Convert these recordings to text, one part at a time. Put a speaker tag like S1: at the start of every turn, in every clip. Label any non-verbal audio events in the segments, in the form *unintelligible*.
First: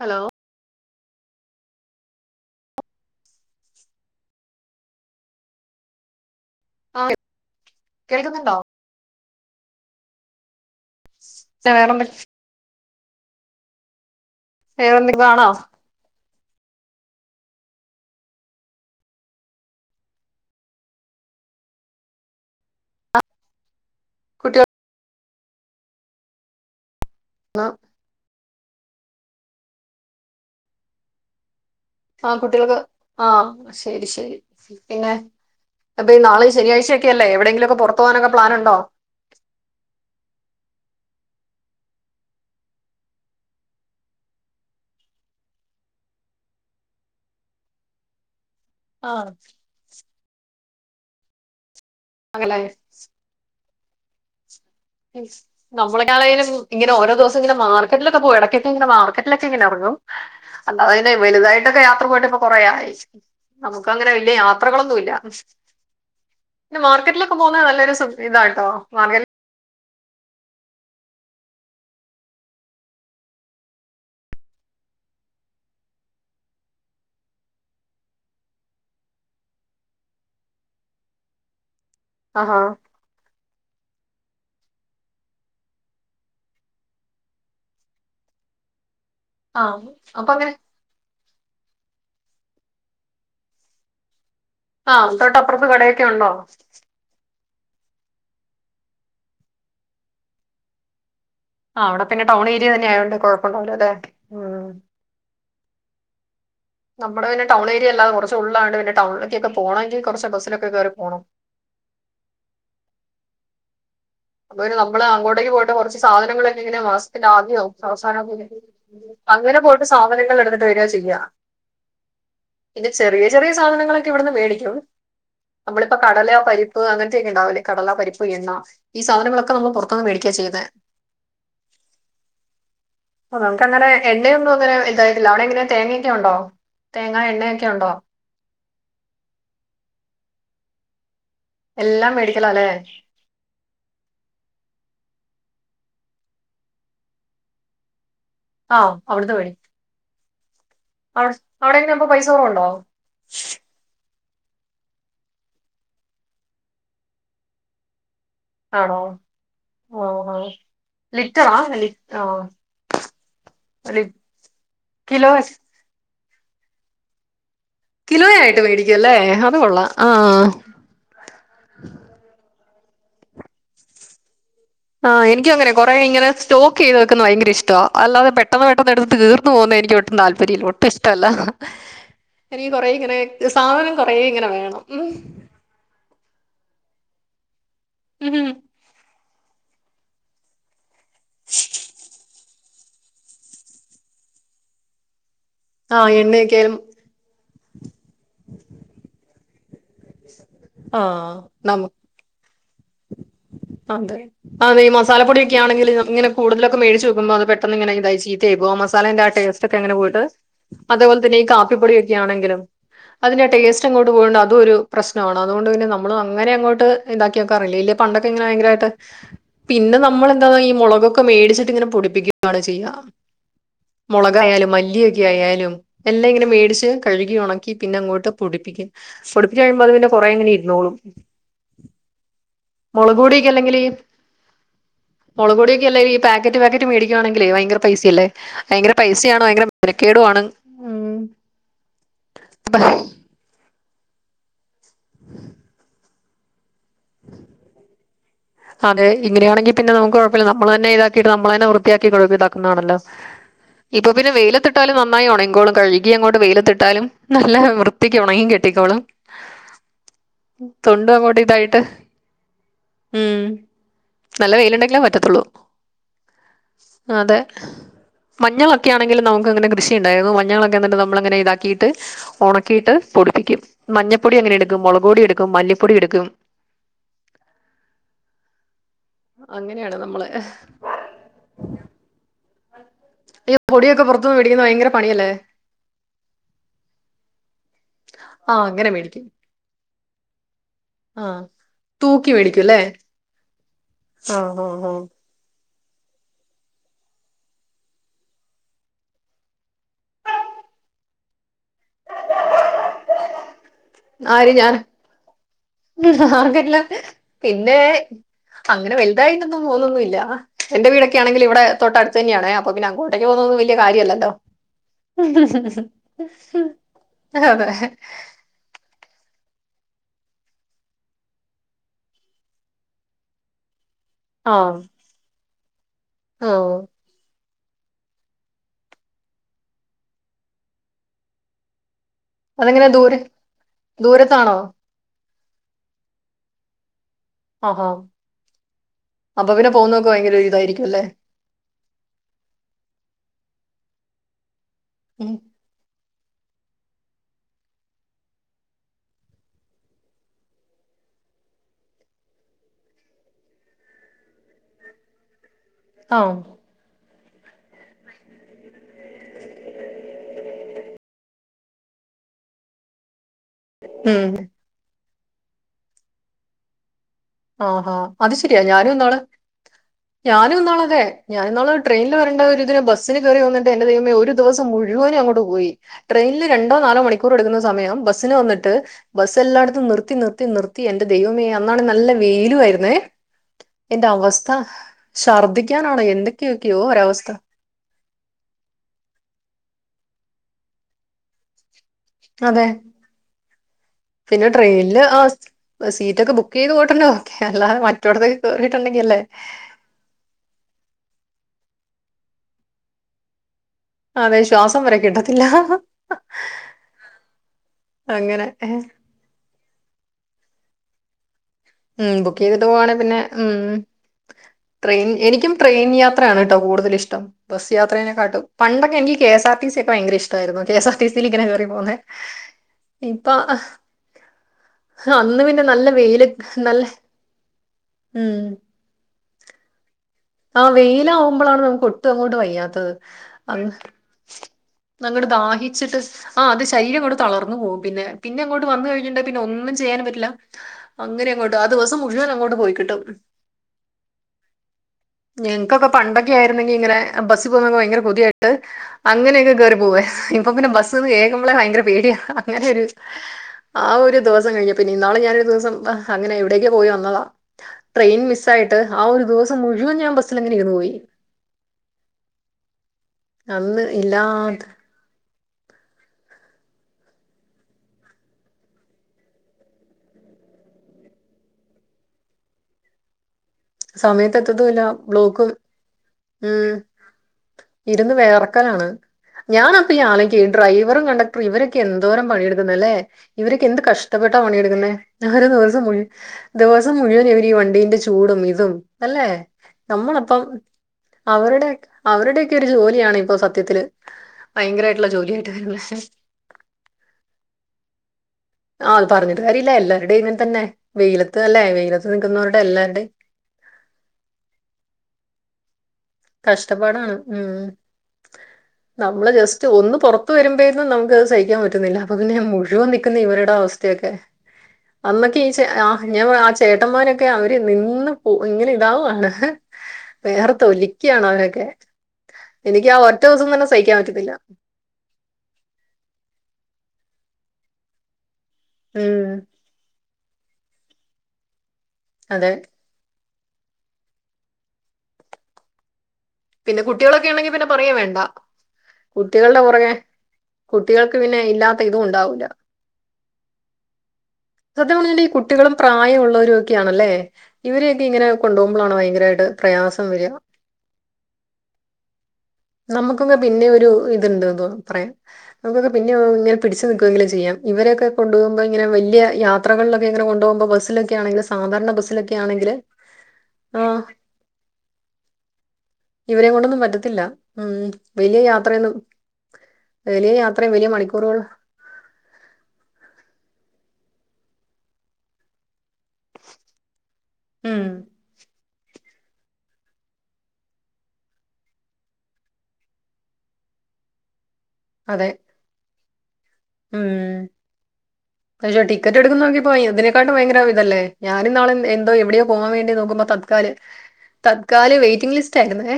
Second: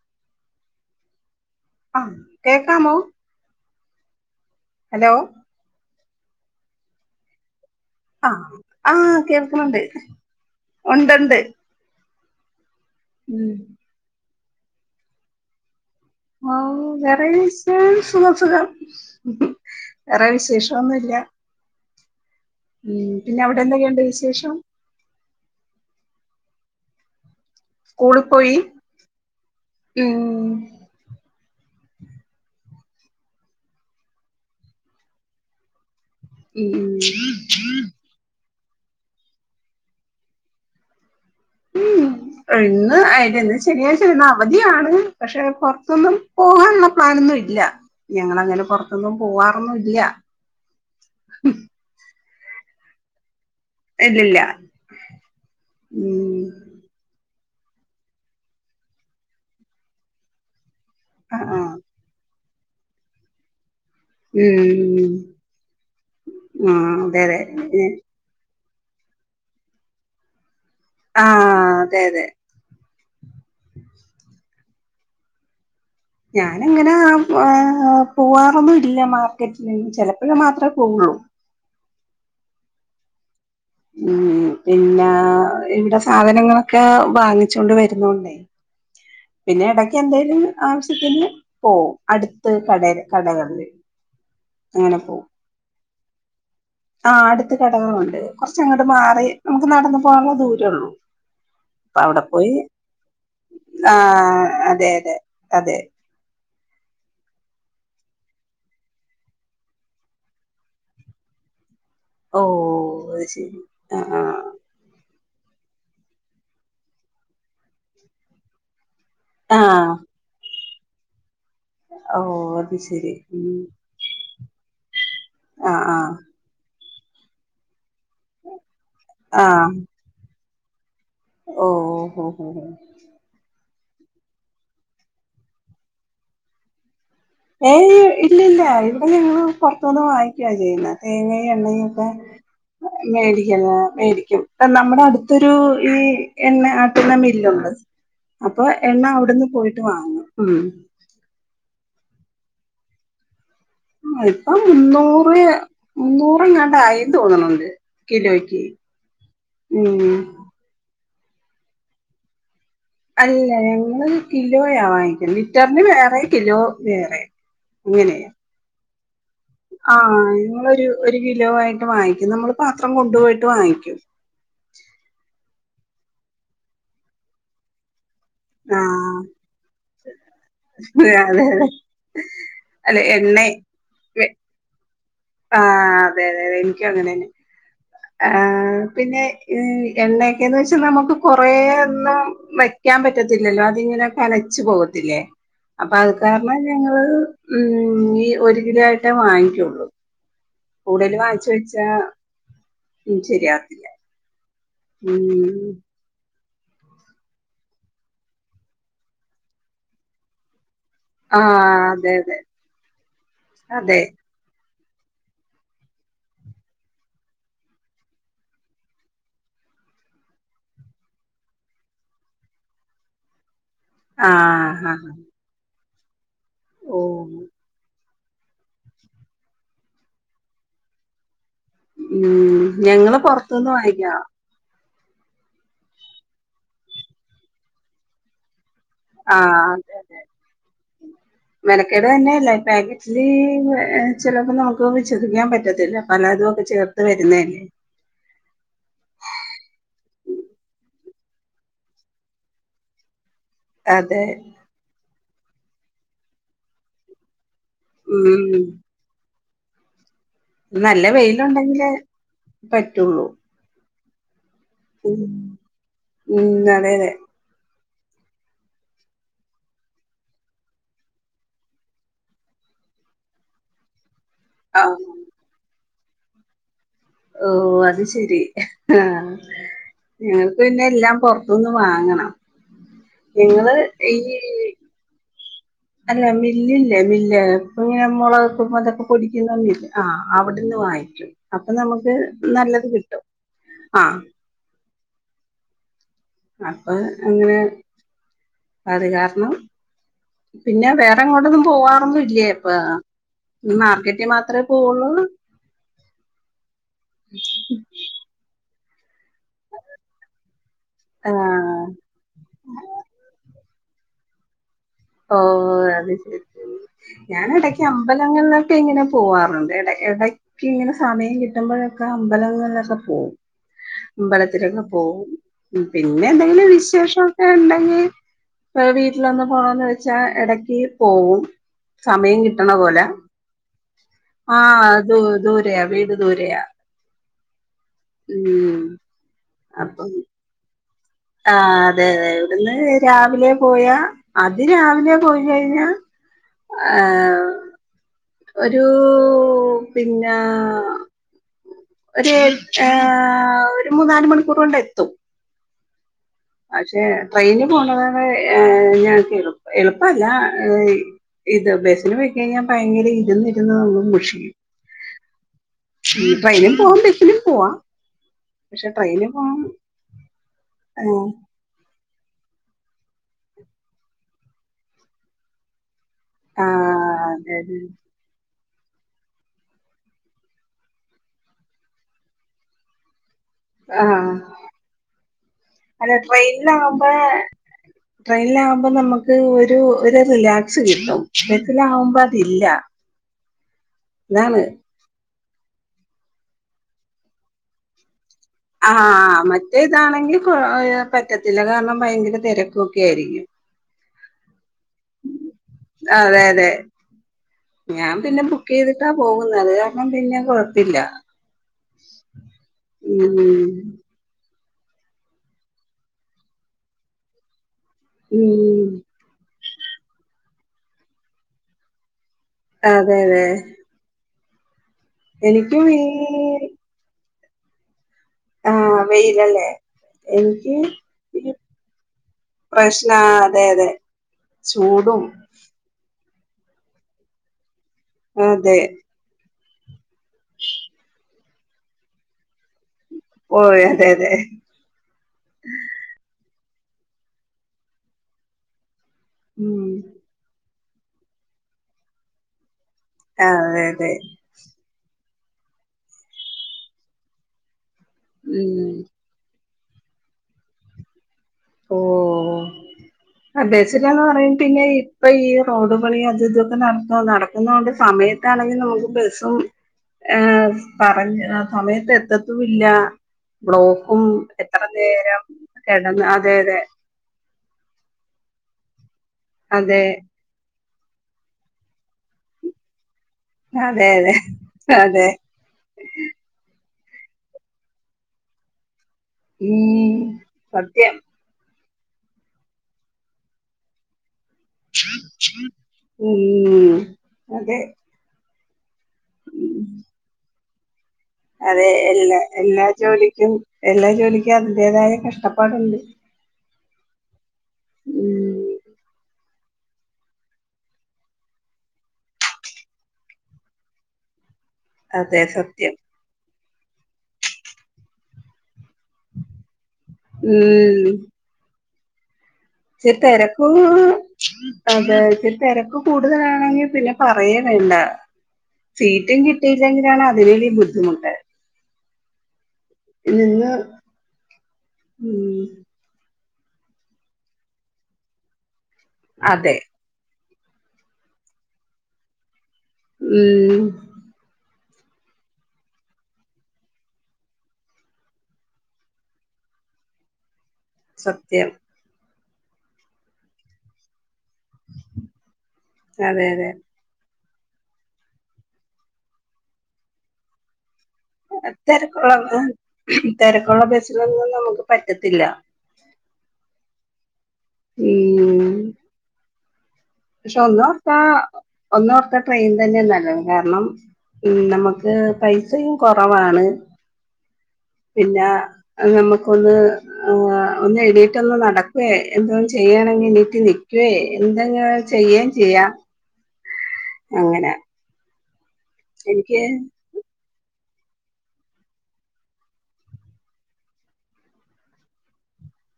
S1: Hello
S2: ആഹ് കേക്കാമോ? Hello
S1: ആഹ്
S2: അഹ് ആഹ് കേൾക്ക്ണ്‌ണ്ട്‌ ഉണ്ട്ണ്ട്
S1: വേറെന്ത
S2: ഉം
S1: വേറെ എന്തെ *unintelligible* ഖാണോ
S2: ആഹ് വേറെ വിശേഷന്നുത്തുല്ലാ വേറെ വിശേഷാെന്നു ഇല്ല ഉം പിന്നെ അവ്ടെ എന്തെയ്യ്ണ്ട് വിശേഷം
S1: കുട്ടികൾ
S2: സ്കൂള് പോയി ഉം
S1: ആഹ് കുട്ടികൾക്ക് ആഹ് ശെരി ശെരി പിന്നെ അപ്പം ഇനി നാളെ
S2: ഉം
S1: ശനിയാഴ്ചയൊക്കെയല്ലേ എവിടെയെങ്കിലും ഒക്കെ പൊറത്ത് പോവാനാെക്കെ പ്ലാന്ണ്ടോ
S2: ഉംഊം ആഹ് ഇന്ന് അയ്ന്‌ന്ന് ശനിയാഴ്ച്ചേണ് അവധിയാണ് പക്ഷെ പാെർത്തൊന്നും പോവാന്ള്ള പ്ലാനൊ ന്നുമല്ല ഞങ്ങളങ്ങനെ പൊറത്തൊന്നും
S1: ആ
S2: പോവാറൊന്നും ഇല്ല ഹും
S1: ആണ്ലേ
S2: ഇല്ലില്ലാ
S1: നമ്മളെക്കെ ആണേലൊരു ഇങ്ങനെ ഓരോ ദ്‌വസ് ത് ങ്ങനെ മാർക്കറ്റിലൊക്കെ പോവും എടക്കെക്കെ ഇങ്ങനെ മാർക്കറ്റിലെക്കെ ഇങ്ങനെ എറങ്ങും അല്ലാതെ പിന്നെ
S2: ആ ആ
S1: വെല്തായ്ട്ടൊക്കെ യാത്ര പോയ്ട്ട് ഇപ്പൊ കൊറേയായി നമുക്കങ്ങനെ വല്യ യാത്രകളൊന്നു ഇല്ലാ
S2: ഉം
S1: പിന്നെ
S2: ആഹ് അതെ
S1: മാർക്കറ്റ്ലൊക്കെ പോക്ന്നെ നല്ല
S2: അതെ
S1: രസ *unintelligible* ണ്‌ട്ടോ വാങ്ങ്യേത്
S2: ആഹ് അതെ അതെ ഞാനങ്ങനെ ആഹ് പോവാറൊന്നും ഇല്ല മാർക്കറ്റ്ല് ചെലപ്പഴ് മാത്രേ പോവു *unintelligible*
S1: ആഹ് ഹാ
S2: ഉം പിന്നെ ഇവിടെ സാധനങ്ങളക്കെ വാങ്ങിച്ചോണ്ട് വരുന്നോണ്ടേ
S1: ആ
S2: പിന്നെ എടക്ക്
S1: അപ്പൊ
S2: എന്തേലും
S1: അങ്ങനെ
S2: ആവിശ്യത്തിന് പോവും അടുത്ത് കടേ കടകളില് അങ്ങനെ
S1: ആഹ്
S2: പോവും
S1: തൊട്ടപ്രത്ത് കടയെക്കെ ഒണ്ടോ
S2: ത്തി കടകളോണ്ട് കൊറച്ചങ്ങോട്ട് മാറി നമുക്ക് നടന്ന് പോനുള്ള ദൂരള്ളു
S1: ആ
S2: അവിടെ
S1: പിന്നെ ടൗൺ
S2: പോയി
S1: ഏരിയ തന്നെ ആയതുകൊണ്ട് കുഴപ്പമുണ്ടാവില്ല അല്ലേ
S2: ആഹ്
S1: ഉം
S2: അതെ അതെ അതെ
S1: നമ്മടെ പിന്നെ ടൗൺ ഏരിയ അല്ലാതെ കൊറച്ച് ഉള്ളാണ് പിന്നെ ടൗൺ ലേക്കൊക്കെ പോണങ്കിൽ കൊറച്ച് ബസ്സിലൊക്കെ കേറി പോണം
S2: ഓ അത് ശരി ആഹ് അഹ്
S1: അപ്പം പിന്നെ നമ്മള് അങ്ങോട്ടേക്ക് പോയിട്ട് കുറച്ച് സാധനങ്ങൾക്കെ ഇങ്ങനെ മാസ്ത്തിന്റെ ആദ്യവോ അവസാനവും *unintelligible* അങ്ങനെ പോയിട്ട്
S2: ആഹ്
S1: സാധനങ്ങൾ എടുത്തിട്ട് വര്യാ ചെയ്യാ
S2: ഓ അത്
S1: പിന്നെ
S2: ശരി
S1: ചെറിയ ചെറിയ
S2: ഉം
S1: സാധനങ്ങളക്കെ ഇവിടുന്ന് മേടി ക്കും
S2: ആഹ്
S1: നമ്മളിപ്പം
S2: ആഹ്
S1: കടലയോ പരിപ്പ് അങ്ങനത്തെയൊക്കെ ഉണ്ടാവില്ലേ കടല പരിപ്പ് എണ്ണ ഈ സാധനങ്ങളൊക്കെ നമ്മള് പൊറത്തൂന്ന് മേടിക്യ ചെയ്യ്ന്നെ
S2: ഓഹ് ഓഹ് ഓഹ് ഓഹ്
S1: ക്ക്‌ അങ്ങനെ എണ്ണയൊന്നും അങ്ങനെ ഇതായിട്ടില്ല അവിടെ എങ്ങനെ തേങ്ങയൊക്കെ ഒണ്ടോ
S2: ഏയ് ഇല്ലില്ല ഇവിടെ ഞങ്ങള് പൊറത്തൂന്ന് വാങ്ങിക്കുവാ ചെയ്യുന്നെ തേങ്ങേം എണ്ണേം ഒക്കെ
S1: എല്ലാം മേടിക്കലോ അല്ലേ
S2: മേടിക്ക മേടിക്കും കാ നമ്മുടെ അട് ത്തോരു ഈഎണ്ണ ആട്ടുന്ന മില്ലോണ്ട് അപ്പൊ
S1: ആ
S2: എണ്ണ
S1: മേടിക്കും
S2: അവിടുന്ന് പോയിട്ട് വാങ്ങും ഉം
S1: ചോറൊണ്ടോ
S2: ഇപ്പം മുന്നൂറ് മുന്നൂറ് എങ്ങാണ്ട് ആയീന്ന് തോന്നണുണ്ട് കിലോയിക്ക്
S1: ആണോ
S2: ഉം
S1: ലിറ്ററോ ലി ആഹ്
S2: അല്ല ഞങ്ങള് കിലോയാ
S1: കിലോ
S2: വാങ്ങിക്കുന്നെ. ലിറ്ററിന് വേറെ കിലോ വേറെ അങ്ങനെ
S1: കിലോയായിട്ട് മേടിക്കും അല്ലേ അത് കൊള്ളാം ആ
S2: ആഹ് നിങ്ങളൊരു ഒരു കിലോ ആയിട്ട് വാങ്ങിക്കും നമ്മള് പാത്രം കൊണ്ടുപോയിട്ട് വാങ്ങിക്കും
S1: ആഹ് എനിക്കും അങ്ങനാ. കൊറേ ഇങ്ങനെ സ്റ്റോക്ക്യ്ത് വെക്കുന്ന ഭയങ്കര ഇഷ്ടവാ. അല്ലാതെ പെട്ടെന്ന് പെട്ടെന്ന് എടുത്ത്
S2: ആഹ്
S1: തീർന്നു പോന്നെ എനിക്ക് ഒട്ടും താല്പര്യല്ല ഒട്ടും
S2: അതെ
S1: ഇഷ്ടല്ല..
S2: അതെ അതെ.
S1: എനിക്ക് കൊറേ
S2: അല്ലെ
S1: ഇങ്ങനെ
S2: എണ്ണ
S1: സാധനം കൊറേ ഇങ്ങനെ വേണം ഉം
S2: ആഹ് തെ തെ തെ ഇന്കും അങ്ങനെന്നെ
S1: ഉം
S2: ആഹ് പിന്നെ ഈ എണ്ണയൊക്കെന്ന് വെച്ച് നമുക്ക് കൊറേ ന്നു വെ ക്കാൻ പറ്റത്തില്ലല്ലോ അതിങ്ങനെ കനച്ച് പോവത്തില്ലേ അപ്പൊ
S1: ആ
S2: അഹ് കാരണം
S1: എണ്ണയൊക്കെയാലും
S2: ഞങ്ങള് ഉം ഈ ഒരു കിലോ ആയിട്ടെ വാങ്ങികൊള്ളൂ
S1: ആഹ് നമു
S2: ശരിയാവത്തില്ല
S1: അതെ അതെ ഇ മസാല
S2: ഉം
S1: പൊടിയക്യണങ്കില് ഇങ്ങനെ കൂടുതലൊക്കെ മേടിച്ച് വെക്കുമ്പ അത് പെട്ടന്ന്ങ്ങനെ ഇതായി ചീത്തയായി പോ മസാലേന്റെ ആ ടേസ്റ്റ്ക്കെങ്ങനെ പോയിട്ട് അതേപോൽതന്നെ ഈ
S2: ആഹ് അതെ അതെ
S1: കാപ്പിപ്പൊടിയൊക്കെണെങ്കിലും അതിന്റെ ടേസ്റ്റ്
S2: അതെ
S1: അങ്ങോട്ട് പോയണ്ട് അതും ഒരു പ്രശ്നാ അതുകൊണ്ട്പിന്നെ നമ്മള് അങ്ങനെ അങ്ങോട്ട് ഇതാക്കി വെക്കാറില്ല ഇല്ലെ പണ്ടൊക്കെ ഇങ്ങനെ ഭയങ്കരായിട്ട് പിന്നെ നമ്മള് ന്തോ ഈ മുളകൊക്കെ മേടിച്ചിട്ട് ഇങ്ങനെ പൊടിപ്പിക്കയാണോ ചെയ്യ മുളകായാലും
S2: ആഹ് ആഹ്
S1: മല്ലിയൊക്കെയായാലും എല്ല ഇങ്ങനെ മേടിച്ച്
S2: ഓ
S1: കഴുകി ഉണക്കി പിന്നെ അങ്ങോട്ട് പൊടിപ്പിക്കും. പൊടിപ്പിച്ച് കഴിയുമ്പോ അത് പിന്നെ കൊറേങ്ങനെ ഇരുന്നോളും
S2: ഉം ഞങ്ങള് പൊറത്ത്ന്ന് വാങ്ങിക്ക
S1: മുളകൊടിയൊക്കെല്ലേലും ഈ പാക്കറ്റ് പാക്കറ്റ് മേടിക്കാണെങ്കില് ഭയങ്കര പൈസയല്ലേ? ഭയങ്കര പൈസയാണ് ഭയങ്കര
S2: ആഹ് അതെ അതെ
S1: മെനക്കേടു ആണ്.
S2: മെനക്കേട് തന്നെയല്ല ഇ പാകറ്റ്ല് കൊറെ ഏഹ് ചിലപ്പം നമുക്ക് വിശ്വസിക്കാൻ പറ്റത്തില്ല പലതു ഒക്കെ ചേർ
S1: അതെ ഇങ്ങനെയാണെങ്കി പിന്നെ നമുക്ക് കൊഴപ്പല്ല നമ്മള് തന്നെ ഇതാ കിട്ട് നമ്മളെന്നെ വൃത്തിയാക്കി കഴുകിതാക്കുന്നാണല്ലോ ഇപ്പ
S2: അതെ
S1: പിന്നെ വെയിലത്ത്ട്ടാലും ന്നായി ഒണങ്കോളും കഴുകി അങ്ങോട്ട് വെയിലത്തിട്ടാലും നല്ല വൃത്തിക്ക് ഒണങ്ങി
S2: ഉം
S1: കിട്ടിക്കോളും
S2: നല്ല
S1: തൊണ്ടും അങ്ങോട്ട് ഇതായിട്ട്
S2: വെയിലുണ്ടെങ്കിലെ പറ്റുള്ളൂ
S1: ഉം നല്ല വെയിലുണ്ടെങ്കിലെ
S2: ഉം
S1: പറ്റതൊള്ളൂ അതെ മഞ്ഞളൊക്ക്യാണെങ്കിൽ നമുക്ക്ങ്ങനെ കൃഷിണ്ടായിരുന്നു മഞ്ഞളൊക്കെ ന്നിട്ട് നമ്മ്ൾങ്ങനെ ഇതാക്കിട്ട് ഒണക്കീട്ട് പൊടിപ്പിക്കും മഞ്ഞപ്പൊട്യങ്ങനെ എടുക്കും
S2: ആഹ്
S1: മുളക് പൊടി എടുക്കും മല്ലിപ്പൊടി എടുക്കും
S2: ഓ അത് ശരി ആ
S1: അങ്ങനെയാണ് നമ്മള്
S2: ഞങ്ങക്ക് പിന്നെല്ലാം പൊർത്ത്ന്ന് വാങ്ങണം
S1: അയ്യൊ
S2: ഞങ്ങള്
S1: പൊട്യൊക്കെ പൊർത്ത്ന്ന് വെടിക്കുന്ന
S2: ഈ
S1: വയ്ങ്കര പണിയല്ലേ
S2: അല്ല മില്ലില്ലെ മില്ല് *unintelligible*
S1: ആ അങ്ങനെ
S2: മുളക *unintelligible*
S1: മേടിക്കും
S2: പൊടിക്കുന്ന മില്ല് ല്ലെ ആ അവിട്ന്ന് വായിക്കും
S1: ആ
S2: അപ്പൊ നമുക്ക് നല്ല ത് കിട്ടും
S1: ആ ആ
S2: അപ്പൊ അങ്ങനെ അത് കാര്ണം പിന്നെ വേറെങ്ങോട്ടൊന്നും പോവാറൊന്നുല്ലേ പ്പാ നി മാർക്കറ്റ് മാത്ര പോവൊള്ളൂ
S1: മാർക്കറ്റ് ല പിന്നെ അങ്ങനെ വൽ തായിട്ടൊന്നും പോന്നൊന്നു ഇല്ല എന്റെ
S2: ആ
S1: വീടൊക്കെയാണെങ്കില് ഇവിടെ തൊട്ടട്തന്നെയാണെ അപ്പ പിന്നെ അങ്ങോട്ടേക്ക് പോന്നൊന്നു വെൽ ല്യ കാര്യല്ലല്ലോ
S2: ഓ അത് ശെരി
S1: അതെ
S2: ഞാനടക്ക് അമ്പലങ്ങൾലോക്കെങ്ങനെ പോവാർ ആ അത് ഇടക്ക്ടക്ക്‌ങ്ങനെ സമയം കിട്ടുമ്പഴൊക്കെ അമ്പലങ്ങൾലൊക്കെ പോവും
S1: ആഹ്
S2: അമ്പലത്തിലക്കെ പോവും പിന്നെ എന്തെങ്കിലും
S1: ആഹ്
S2: വിശേഷൊ ക്കെണ്ടെങ്കിൽ വേ വീട്ടിലൊന്ന് പോണോന്ന് വെച്ചാ എടക്ക് പോവും സമയം കിട്ടണ
S1: അതെങ്ങനെ
S2: പോലെ
S1: ദൂരെ ദൂരത്താണോ
S2: ആ അതൊ ദൂരെയ വീട് ദൂരെയ
S1: ആഹാ അപ്പൊപിന്നെ പോവുന്നൊക്കെ വയ്ങ്കര ഇതായിരിക്കുല്ലെ
S2: ആ അതെ അതെ ഇവിട്ന്ന് രാവിലെ പോയാ അ തി രാവിലെ പോയി കഴിഞ്ഞാ ഏ ഒരൂ പിന്നാ ഒരു എ ഏ എതാ ഒരു മുന്നാല് മണിക്കൂറോണ്ട് എത്തും
S1: അവു
S2: പക്ഷെ ട്രെയിന് പോണതാണ് ഏ ഞങ്ങക്ക് എളുപ്പ എളുപ്പല്ല ഏ ഇ ഇത് ബെസ്സില് പോയിക്കഴിഞ്ഞാ ഭയ്ങ്കര ഇ ഇരുന്നു ഇരുന്നു നമ്മള്
S1: ഉം
S2: മുഷിയും ഉം ട്രെയിനും പോവ പ
S1: ആഹാ ആഹാ അത് ശരിയാ ഞാനുന്നാള്
S2: പോവാൻ
S1: ഞാനുന്നാള് അതെ ഞാനിന്നാള് ട്രെയിനിൽ വരേണ്ട ഒരു ഇതിന് ബസ്സിന് കയറി വന്നിട്ട് എന്റെ ദൈമേ ഒരു ദിവസം മുഴുവനും അങ്ങോട്ട് പോയി ട്രെയിൻല്
S2: ആ
S1: രണ്ടോ നാലോ മണിക്കൂർ എടുക്കുന്ന
S2: അതായത്
S1: സമയം ബസിന് വന്നട്ട് ട്ട് ബസ് എല്ലായിടത്തും നിർത്തി നിർത്തി നിർത്തി എന്റെ ദൈവമേ അന്നാണ് നല്ല വെയിലും ആയിരുന്നെ
S2: ആ
S1: എന്റെ അവസ്ഥ ഛർദിക്കാനാണോ എന്തൊക്ക്യൊക്കെയോ ഒരവസ്ഥ
S2: ട്രെയിനൽ ആകുമ്പോ നമുക്ക് ഒരു ഒരു റിലാക്സ് കിട്ടും ബസ്സിലാകുമ്പോ
S1: അതെ
S2: അതില്ല
S1: പിന്നെ
S2: അതാണ്
S1: ട്രെയിനില് ആ സീറ്റൊക്കെ ബുക്കെയ്ത് പോയിട്ടെന്നേ അല്ലാതെ മറ്റോടത്തെ
S2: ആഹ് മറ്റേ ഇതാണെങ്കിൽ കൊ പറ്റത്തില്ല കാര്ണം ഭയ്ങ്കര തെരക്കൊക്കെ ആയിരിക്കും
S1: അതെ ശ്വാസം വരെ കിട്ടത്തില്ല
S2: അതെ അതെ ഞാൻ പിന്നെ
S1: അങ്ങനെ
S2: ബുക്കെയ്തിട്ടാ പോകുന്നത് അത് കാരണം പിന്നെ കൊഴപ്പില്ല
S1: ഉം ബുക്കെയ്തിട്ട് പോവാണെ പിന്നെ ഉം ട്രെയിൻ എനിക്കും ട്രെയിൻ യാത്രയാണ്ട്ടോ കൂടുതല് ഇഷ്ടം ബസ് യാത്രേെനെകാട്ടും
S2: ഉം
S1: പണ്ടൊക്കെ എനിക്ക് കെ എസ്ആർ ടി സി ഒക്കെ ഭയങ്കര ഇഷ്ടമായിരുന്നു കെ എസ് ആർ ടി സിയില് ഇങ്ങനെ കയറി പോകുന്നേ
S2: അതെ അതെ
S1: അന്ന് പിന്നെ
S2: എനിക്കും
S1: നല്ല വെയില്
S2: ഈ
S1: നല്ല ഉം
S2: ആഹ് വെയിലല്ലേ
S1: ആ
S2: എനിക്ക്
S1: വെയില
S2: ഈ
S1: ആകുമ്പോളാണ് നമുക്ക് ഒട്ടും അങ്ങോട്ട് വയ്യാത്തത്
S2: പ്രശ്ന
S1: അ
S2: അതെ അതെ
S1: ന്ന
S2: ചൂടും
S1: അങ്ങട് ദാഹിച്ചിട്ട് ആ അത് ശരീരം അങ്ങട്ട് തളർന്നു പോവും പിന്നെ പിന്നെ അങ്ങോട്ട്
S2: അതെ
S1: വന്നു കഴിഞ്ഞിടെങ്കിൽ പിന്നെ ഒന്നും ചെയ്യൻ പറ്റില്ല പറ്റില്ല അങ്ങനെ അങ്ങോട്ട് ആ ദിവസം മുഴുവൻ അങ്ങോട്ട് പോയിക്കിട്ടും
S2: ഓ അതെ അതെ
S1: ഞങ്ങക്കൊക്കെ പണ്ടൊക്കെ ആയിരുന്നെങ്കി ഇങ്ങനെ ബസ്സിൽ പോവാൻ ഭയങ്കര പൂതിയായിട്ട് അങ്ങനെയൊക്കെ കയറി
S2: ഉം
S1: പോവേ ഇപ്പൊ പിന്നെ ബസ്ന്ന് കേൾക്കുമ്പോളെ ഭയങ്കര പേടിയാണ് അങ്ങനെയൊരു
S2: അതെ
S1: ആ
S2: അതെ
S1: ഒരു ദിവസം കഴിഞ്ഞ പിന്നെ ഇനാളെ ഞാന്നൊരു ഒരു ദിവസം അങ്ങനെ എവിടെക്കൊ പോയി വന്നതാ ട്രെയിൻ മിസ് ആയിട്ട്
S2: ഉം
S1: ആ ഒരു ദിവസ മുഴുവൻ ഞാൻ ബസ്സിൽ അങ്ങനെ ഇരുന്നുപോയി
S2: ഓ
S1: അന്ന്
S2: അബസിലാന്ന് പറഞ്ഞിട്ട്
S1: ഇല്ലാത്ത
S2: പിന്നെ ഇപ്പൊ ഈ റോഡുകളി അത് ഇതൊക്കെ നട നടക്കുന്ന കൊണ്ട് സമയത്താണെങ്കിൽ നമുക്ക് ബസ്സും ഏ പറഞ്ഞ സമയത്ത് എത്തത്തുല്ല ബ്ലോക്കും
S1: സമയത്ത്
S2: എത്ര
S1: എത്തത്തുല്ല
S2: നേരം
S1: ബ്ലോക്കും
S2: കിടന്ന് അതെ
S1: ഉം
S2: അതെ
S1: ഇരുന്ന് വേർക്കലാണ് ഞാനിപ്പോ
S2: അതെ
S1: ആലോചിക്ക ഈ ഡ്രൈവ ഡ്രൈവറും കണ്ടക്ടറും ഇവരൊക്കെ എന്തോരം പണിയെടുക്കുന്ന അല്ലേ ഇവരൊക്കെ എന്ത്
S2: അതെ
S1: കഷ്ടപ്പെട്ടാ
S2: അതെ
S1: പണിയെടുക്കുന്നെ
S2: അതെ
S1: ഒരു ദിവസം മുഴു ദിവസം ദിവസം മുഴുവൻ ഇവര് ഈ വണ്ടീന്റെ ചൂടും ഇതും അല്ലെ
S2: ഉം
S1: നമ്മളപ്പം
S2: സത്യം
S1: അവരുടെയൊക്കെ അവരുടെയൊക്കെ ഒരു ജോലിയാണ് ഇപ്പോ സത്യത്തില് ഭയങ്കരായിട്ടുള്ള ജോലിയായിട്ട് വരുന്നെ
S2: ഉം അതെ
S1: ആ അത് പറഞ്ഞിട്ട് കാര്യല്യ
S2: ഉം
S1: എല്ലാരുടെയും ഇങ്ങനെ തന്നെ വെയിലത്ത് അല്ലെ
S2: അതെ
S1: വെയിലത്ത്
S2: എല്ലാ
S1: നിക്കുന്നവരുടെ
S2: എല്ലാ
S1: എല്ലാവരുടെയും
S2: ജോലിക്കും എല്ലാ ജോലിക്കും അതിന്റെതായ കഷ്ടപ്പാടുണ്ട്
S1: കഷാടപ്പാടാണ് ഉം
S2: ഉം
S1: നമ്മള് ജസ്റ്റ്‌ ഒന്ന് പുറത്തു വരുമ്പോഴക്കും നമുക്ക് സഹിക്കാൻ പറ്റുന്നില്ല അപ്പൊ പിന്നെ മുഴുവൻ നിൽക്കുന്ന ഇവരുടെ അവസ്ഥയൊക്കെ അന്നൊക്കെ
S2: അതെ
S1: ഈ ച ആ
S2: സത്യം
S1: ഞാൻ പറ ആ ചേട്ടന്മാരൊക്കെ അവര് നിന്ന് പോ ഇങ്ങനെ താവാണ്
S2: ഉം
S1: വേർതൊലിക്കാണ് അവരൊക്കെ എനിക്ക് ആ
S2: ഇച്ചിരി
S1: ഒറ്റ ദിവസം തന്നെ
S2: തിരക്ക്
S1: സഹിക്കാൻ പറ്റുന്നില്ല
S2: അതെ ഇച്ചരി തിരക്ക് കൂടുതലാണെങ്കിൽ പിന്നെ പറയേ വേണ്ട
S1: ഉം
S2: സീറ്റും കിട്ടിയില്ലെങ്കില അത് വലിയും ബുദ്ധിമുട്ട്
S1: അതെ
S2: നിന്ന് മ്
S1: പിന്നെ കുട്ടികളൊക്കെ ണ്ടെങ്കി പിന്നെ പറയേം വേണ്ട കുട്ടികൾടെ
S2: അതെ
S1: പുറകെ കുട്ടികൾക്ക് പിന്നെ ഇല്ലാത്ത ഇതും ണ്ടാവൂല്ല
S2: മ്
S1: സത്യം പറഞ്ഞാലീ ഈ കുട്ടികളും പ്രായമുള്ളവരും ഒക്കെയാണല്ലേ ഇവരെയൊക്കെ ഇങ്ങനെ കൊണ്ട് പോകുമ്പളാണ് ഭയങ്കരായിട്ട് പ്രയാസം വരാ
S2: സത്ത്യം.
S1: നമ്മക്കൊക്കെ പിന്നെ ഒരു ഇത്ണ്ടോ പറയാം നമ്മക്കൊക്കെ പിന്നെ
S2: അതെ
S1: ങ്ങനെ
S2: അതെ
S1: പിടിച്ച് നിക്കോങ്കിലും ചെയ്യാം ഇവരെക്കെ കൊണ്ട് പോക്മ്പോ ഇങ്ങനെ വല്ല്യേ യാത്രകളിലെക്കെ ഇങ്ങനെ കൊണ്ട് പോക്മ്പോ ബസ്സി
S2: തെരക്ക്ള്ള ബ തെരക്ക്ള്ള
S1: ആ
S2: ബസ്സിലൊന്നും നമ്മക്ക് പറ്റത്തില്ല.
S1: ഇവരേം കൊണ്ടൊന്നും പറ്റത്തില്ല. മ് വെല്യേ
S2: ഉം
S1: യാത്രേന്നും
S2: പക്ഷെ ഒന്നോർത്താ ഒന്നോർത്താ ട്രെയ്ൻതന്നെ നല്ലത് കാരണം മ് നമ്മക്ക് പൈസയും കൊറവാണ്
S1: ഉം
S2: പിന്നെ അഹ് നമ്മക്കൊന്ന് ആഹ് ഒന്ന് എയ്നേറ്റൊന്ന് നടക്വവേ എന്തോ ചെയ്യണെങ്കിൽ ണീറ്റ്നിക്വവേ എന്തങ്കില്
S1: അതെ
S2: ചെയ്യേം ചെയ്യാം. അങ്ങന.
S1: പക്ഷോ ടിക്കറ്റ് എട്ക്കന്നെങ്കി ഇതിനെക്കാട്ടിം ഭയങ്കര ഇതല്ലേ? ഞാനിന്നാള് എന്തോ എവിടെയോ പോവാൻ വേണ്ടി നോക്ക്മ്പോ തത്ക്കാല് തത്കാല് വെയ്റ്റിംഗ് ലിസ്റ്റായിര്ന്നേ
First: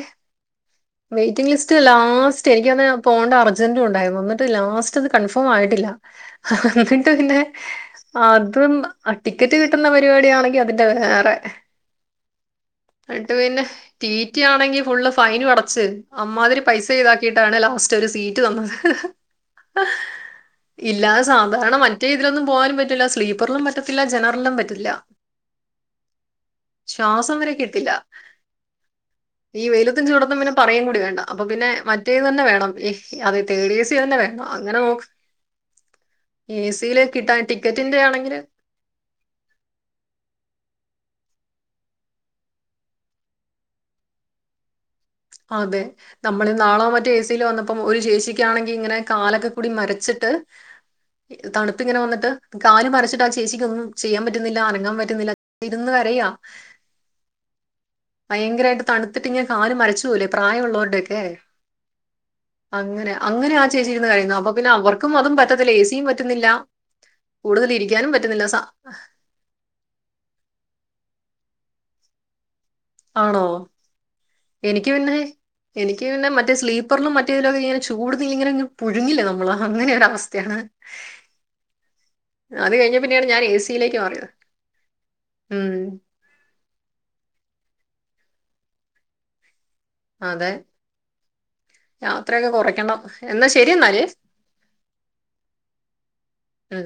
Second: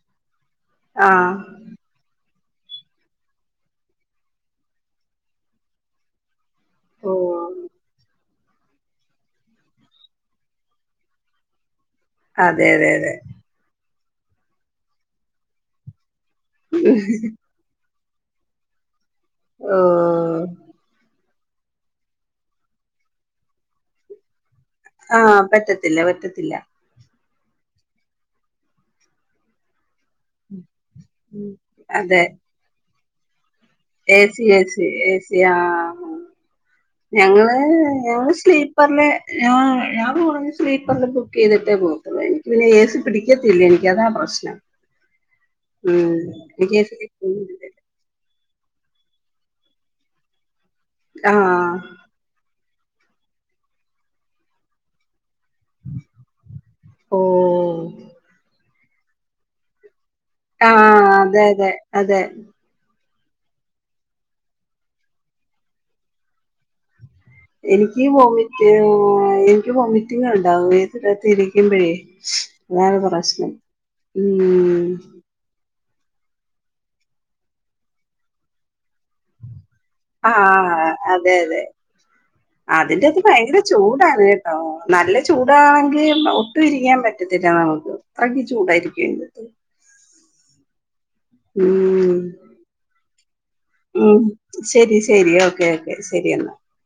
S2: ആഹ്
S1: വെയ്റ്റിങ്ങ് ലിസ്റ്റ് ലാസ്റ്റ് എനിക്കന്ന് പോണ്ട അർജന്റും ഉണ്ടായിരുന്നു. ന്ന്ട്ട് ലാസ്റ്റത് കൺഫ ഫോം ആയിട്ടില്ല അന്നിട്ട്
S2: ഓ
S1: പിന്നെ അ തും ആഹ് ടിക്കറ്റ് കിട്ടുന്ന പരിപാടി ആണെങ്കി അതിന്റെ വേറെ
S2: അതെ അതെ അതെ.
S1: ട്ടി ട്ടി ആണെങ്കി ഫുള്ള് ഫൈനും അടച്ച് അമ്മാതിരി പൈസ ഈടക്കിയിട്ടാണ് ലാസ്റ്റ് ഒര് സീറ്റ് തന്നത്.
S2: ഓ
S1: ഇല്ലാതെ സാധാരണ മറ്റേ ഇതിലൊന്നും പോകൻ പറ്റില്ല. സ്ലീപ്പറിലും പറ്റത്തില്ല. ജനറലും പറ്റ്
S2: ആഹ് പറ്റത്തില്ല പറ്റത്തില്ല.
S1: തമരെ കിട്ടില്ല ഈ വെയ്ല ത്തും ചൂടത്തും പിന്നെ പറയും കൂടി വേണ്ട. അപ്പ
S2: ഉം
S1: പിന്നെ
S2: അതെ
S1: മറ്റേത് തന്നെ വേണം. തേഡ് എ സി തന്നെ വേണം അങ്ങനെ നോക്ക്
S2: യാ. ഞങ്ങള്
S1: ടിക്കറ്റിന്റെ
S2: ഞങ്ങള്
S1: ആണെങ്കില്
S2: സ്ലീപ്പറിലെ ഞ ഞാൻ കൂട്തല് സ്ലീപ്പർ ബുക്ക് ചെയ്തിട്ടേ പോകത്തുള്ളൂ. എനിക്ക് പിന്നെ എ സി പിടിക്കത്തില്ല. എനിക്കതാ പ്രശ്നം.
S1: അതെ
S2: ഉം
S1: നമ്മള്
S2: എനിക്ക് എ
S1: ന്നാളോ
S2: സി
S1: മറ്റോ എസീല് വന്നപ്പം ഒര് ചേച്ചിക്ക് ക്കാണെങ്കി ഇങ്ങനെ കാലൊക്കെ കൂടി മരച്ചിട്ട്
S2: ആഹ്
S1: തണ്ത്ത്ങ്ങനെ വന്നിട്ട് കാല് മരച്ചിട്ട് ആ ചേച്ചിക്ക് ഒന്നും ചെയ്യാൻ പറ്റുന്നില്ല അനങ്ങാൻ പറ്റുന്നില്ല. ഇരുന്ന് കരയാ
S2: ഓ
S1: ഭയങ്കരായിട്ട് തണ്ത്തിട്ട് ഇങ്ങനെ കാല് മരച്ച് പോവൂലെ?
S2: ആഹ്
S1: പ്രായള്ളോര്ടെക്കെ
S2: അതെ അതെ അതെ
S1: അങ്ങനാ അങ്ങനെ ആ ചേച്ചിര്ന്നു കരയുന്നു. അപ്പ പിന്നെ അവർക്കും അതും പറ്റത്തില്ല. എ സിയും പറ്റ്ന്നില്ല.
S2: എനിക്കീ വോമിറ്റ് എനിക്ക് വോമിറ്റിങ്ങ് ഉണ്ടാവും എ സി ക്കകത് ഇരി ക്കിമ്പഴേ അതാണ്
S1: ആണോ
S2: പ്രശ്നം
S1: എനിക്ക്
S2: ഉം
S1: പിന്നെ എനിക്ക് പിന്നെ മറ്റേ സ്ലീപ്പറിലും മറ്റേതിലൊക്കെ ഇങ്ങനെ ചൂടുന്ന് ഇങ്ങനെ പുഴുങ്ങില്ലേ നമ്മള് അങ്ങനെ ഒരു
S2: അ
S1: അവസ്ഥയാണ്
S2: ആഹ് അതെ അതെ
S1: അത് കഴിഞ്ഞ
S2: അതിന്റെ അകത്ത്
S1: പിന്നെയാണ് ഞാൻ എ
S2: ഭയങ്കര
S1: സിയിലേക്ക് മാറി
S2: ചൂടാണ് കേട്ടോ നല്ല
S1: ഉം
S2: ചൂടാണെങ്കി ഒട്ടും ഇരിക്കാൻ പറ്റ് *unintelligible* ചൂടായിരിക്കു അയ്ന്റകത്ത്
S1: അതെ
S2: ഉം
S1: യാത്രയൊക്കെ കൊറക്കണം
S2: ഉം ശരി ശരി ഓക്കെ ഓക്കെ ശരി എന്നാ
S1: ഉം